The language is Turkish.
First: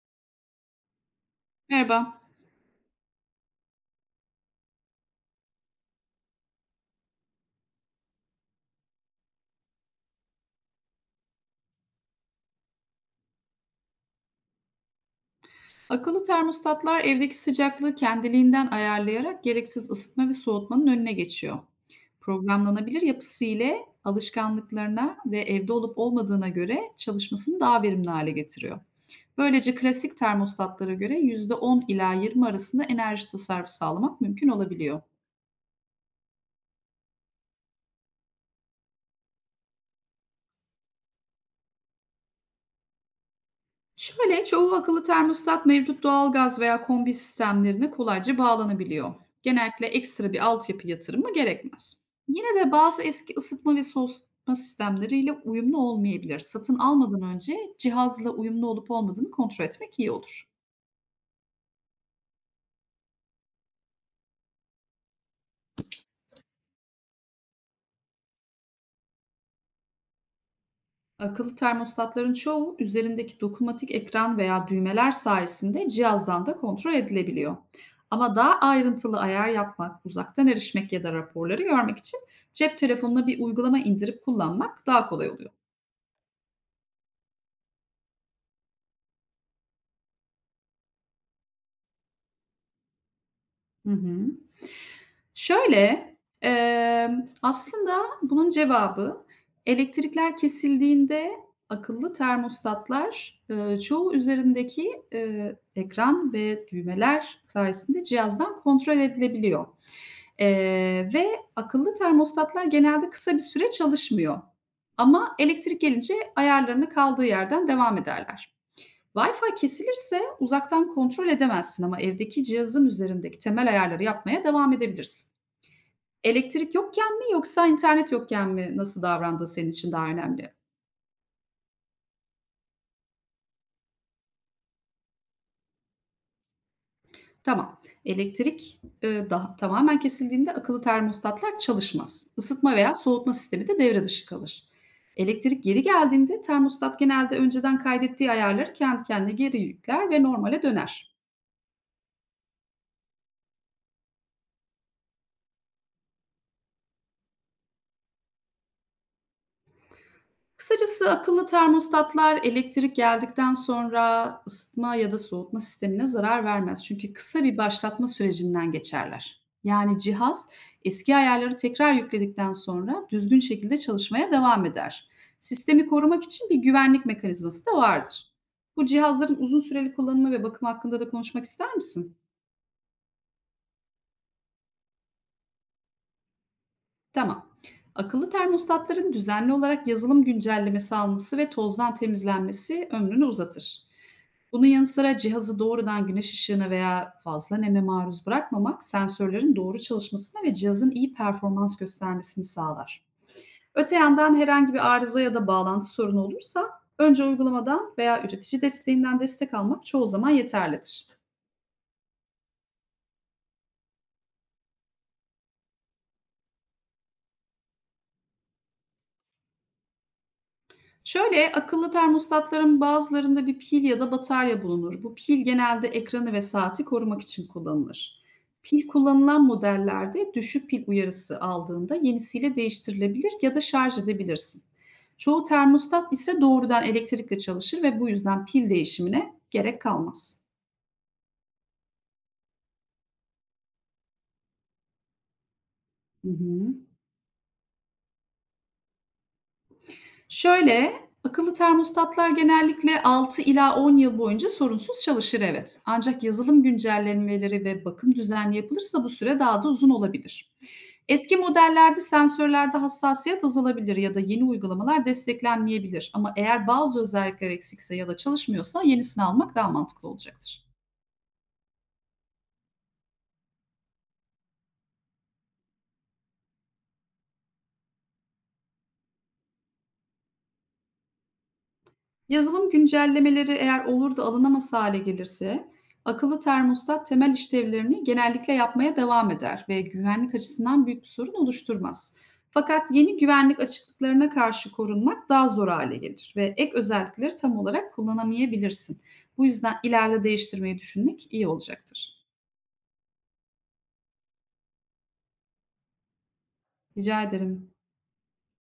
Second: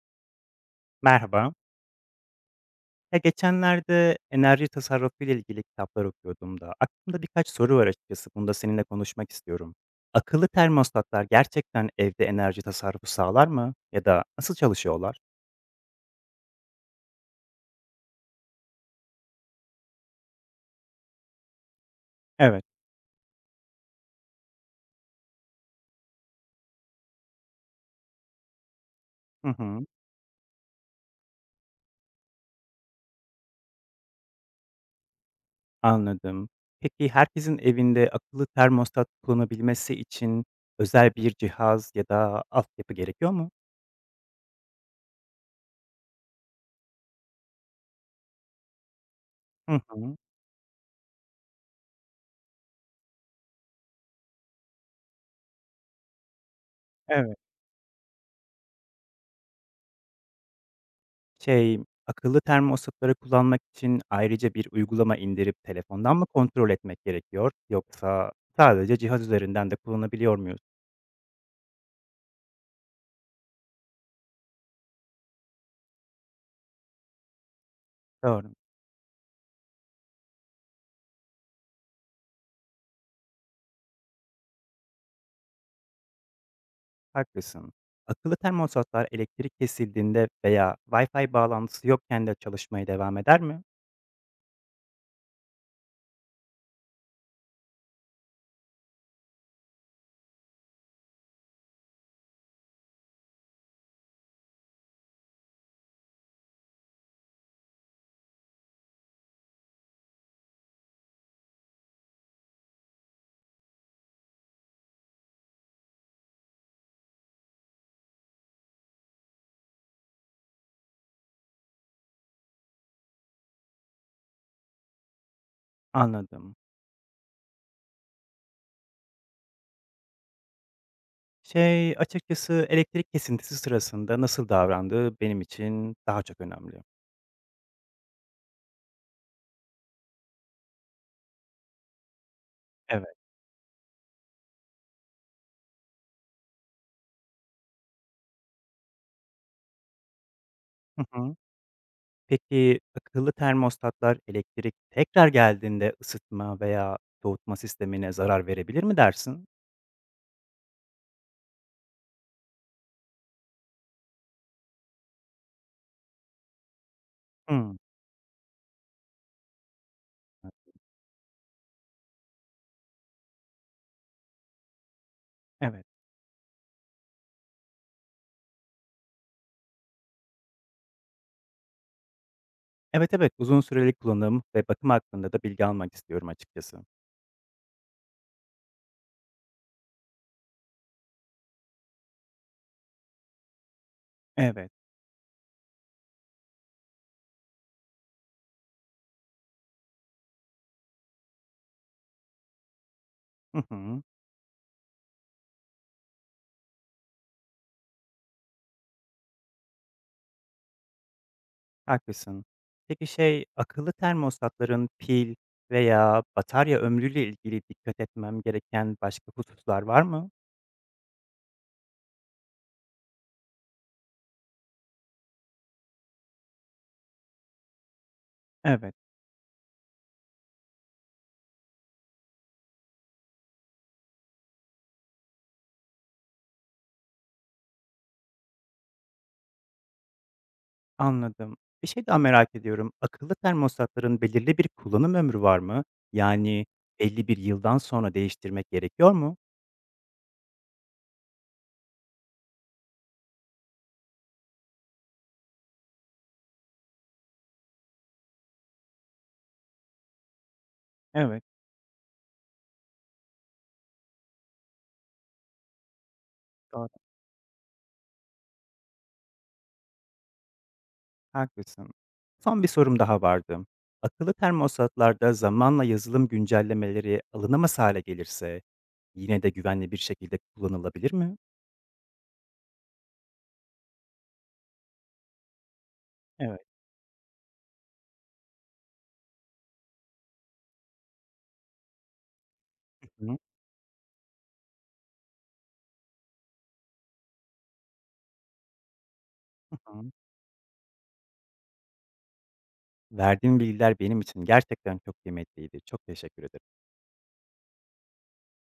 Merhaba. Merhaba. Ya geçenlerde enerji tasarrufu ile ilgili kitaplar okuyordum da aklımda birkaç soru var açıkçası. Bunu da seninle konuşmak istiyorum. Akıllı termostatlar gerçekten evde enerji tasarrufu sağlar mı? Ya da nasıl çalışıyorlar? Akıllı termostatlar evdeki sıcaklığı kendiliğinden ayarlayarak gereksiz ısıtma ve soğutmanın önüne geçiyor. Evet. Programlanabilir yapısı ile alışkanlıklarına ve evde olup olmadığına göre çalışmasını daha verimli hale getiriyor. Hı Böylece hı. klasik termostatlara göre %10 ila 20 arasında enerji tasarrufu sağlamak mümkün olabiliyor. Anladım. Peki herkesin evinde akıllı termostat kullanabilmesi için özel bir cihaz ya da altyapı gerekiyor mu? Şöyle, çoğu akıllı termostat mevcut doğalgaz veya kombi sistemlerine kolayca bağlanabiliyor. Hı Genellikle hı. ekstra bir altyapı yatırımı gerekmez. Yine de bazı eski ısıtma ve soğutma sistemleriyle uyumlu olmayabilir. Satın almadan Evet. önce cihazla uyumlu olup olmadığını kontrol etmek iyi olur. Şey, akıllı termosları kullanmak için ayrıca bir uygulama indirip telefondan mı kontrol etmek gerekiyor yoksa sadece cihaz üzerinden de kullanabiliyor muyuz? Akıllı termostatların çoğu üzerindeki dokunmatik ekran veya düğmeler sayesinde cihazdan da kontrol edilebiliyor. Ama Doğru, daha ayrıntılı ayar yapmak, uzaktan erişmek ya da raporları görmek için cep telefonuna bir uygulama indirip kullanmak daha kolay oluyor. haklısın. Akıllı termosatlar elektrik kesildiğinde veya Wi-Fi bağlantısı yokken de çalışmaya devam eder mi? Hı hı. Şöyle, aslında bunun cevabı elektrikler kesildiğinde akıllı termostatlar, çoğu üzerindeki, ekran ve düğmeler sayesinde cihazdan kontrol edilebiliyor, ve akıllı termostatlar genelde kısa bir süre çalışmıyor ama elektrik gelince ayarlarına kaldığı yerden devam ederler. Wi-Fi kesilirse uzaktan kontrol edemezsin ama evdeki cihazın üzerindeki temel ayarları yapmaya devam edebilirsin. Anladım. Elektrik yokken mi yoksa internet yokken mi nasıl davrandığı senin için daha önemli. Şey, açıkçası elektrik kesintisi sırasında nasıl davrandığı benim için daha çok önemli. Tamam. Elektrik daha tamamen kesildiğinde akıllı termostatlar çalışmaz. Isıtma veya Evet. soğutma sistemi de devre dışı kalır. Elektrik geri geldiğinde termostat genelde önceden kaydettiği ayarları kendi kendine geri yükler ve normale Hı döner. hı. Peki, akıllı termostatlar elektrik tekrar geldiğinde ısıtma veya soğutma sistemine zarar verebilir mi dersin? Kısacası akıllı termostatlar elektrik geldikten sonra ısıtma ya da soğutma sistemine zarar vermez. Çünkü kısa bir Hımm. başlatma sürecinden geçerler. Yani cihaz eski ayarları tekrar yükledikten sonra düzgün şekilde çalışmaya devam eder. Sistemi Evet. korumak için bir güvenlik mekanizması da vardır. Bu cihazların uzun süreli kullanımı ve bakım hakkında da konuşmak ister misin? Evet, evet. Uzun süreli kullanım ve bakım hakkında da bilgi almak istiyorum açıkçası. Tamam. Akıllı termostatların düzenli olarak yazılım güncellemesi alması ve tozdan temizlenmesi ömrünü uzatır. Bunun Evet. yanı sıra cihazı doğrudan güneş ışığına veya fazla neme maruz bırakmamak sensörlerin doğru çalışmasına ve cihazın iyi performans göstermesini sağlar. Hı Öte hı. yandan herhangi bir arıza ya da bağlantı sorunu olursa önce uygulamadan veya üretici desteğinden destek almak çoğu zaman yeterlidir. Haklısın. Peki, şey, akıllı termostatların pil veya batarya ömrüyle ilgili dikkat etmem gereken başka hususlar var mı? Şöyle, akıllı termostatların bazılarında bir pil ya da batarya bulunur. Bu pil genelde ekranı ve saati korumak için kullanılır. Pil Evet. kullanılan modellerde düşük pil uyarısı aldığında yenisiyle değiştirilebilir ya da şarj edebilirsin. Çoğu termostat ise doğrudan elektrikle çalışır ve bu yüzden pil değişimine gerek kalmaz. Anladım. Bir şey daha merak ediyorum. Akıllı termostatların belirli bir kullanım ömrü var mı? Hı Yani hı. belli bir yıldan sonra değiştirmek gerekiyor mu? Şöyle, akıllı termostatlar genellikle 6 ila 10 yıl boyunca sorunsuz çalışır evet. Ancak yazılım güncellemeleri ve bakım düzenli yapılırsa bu süre daha da uzun olabilir. Eski Evet, modellerde sensörlerde hassasiyet azalabilir ya da yeni uygulamalar desteklenmeyebilir. Ama eğer doğru, bazı özellikler eksikse ya da çalışmıyorsa yenisini almak daha mantıklı olacaktır. haklısın. Son bir sorum daha vardı. Akıllı termostatlarda zamanla yazılım güncellemeleri alınamaz hale gelirse yine de güvenli bir şekilde kullanılabilir mi? Yazılım güncellemeleri eğer olur da alınamaz hâle gelirse, akıllı Evet. termostat temel işlevlerini genellikle yapmaya devam eder ve güvenlik açısından büyük bir sorun oluşturmaz. Fakat yeni Hı güvenlik açıklıklarına karşı korunmak daha zor hale gelir ve ek özellikleri tam olarak kullanamayabilirsin. Bu yüzden hı. ileride değiştirmeyi düşünmek iyi olacaktır. Verdiğim bilgiler benim için gerçekten çok kıymetliydi. Çok teşekkür ederim. Rica ederim.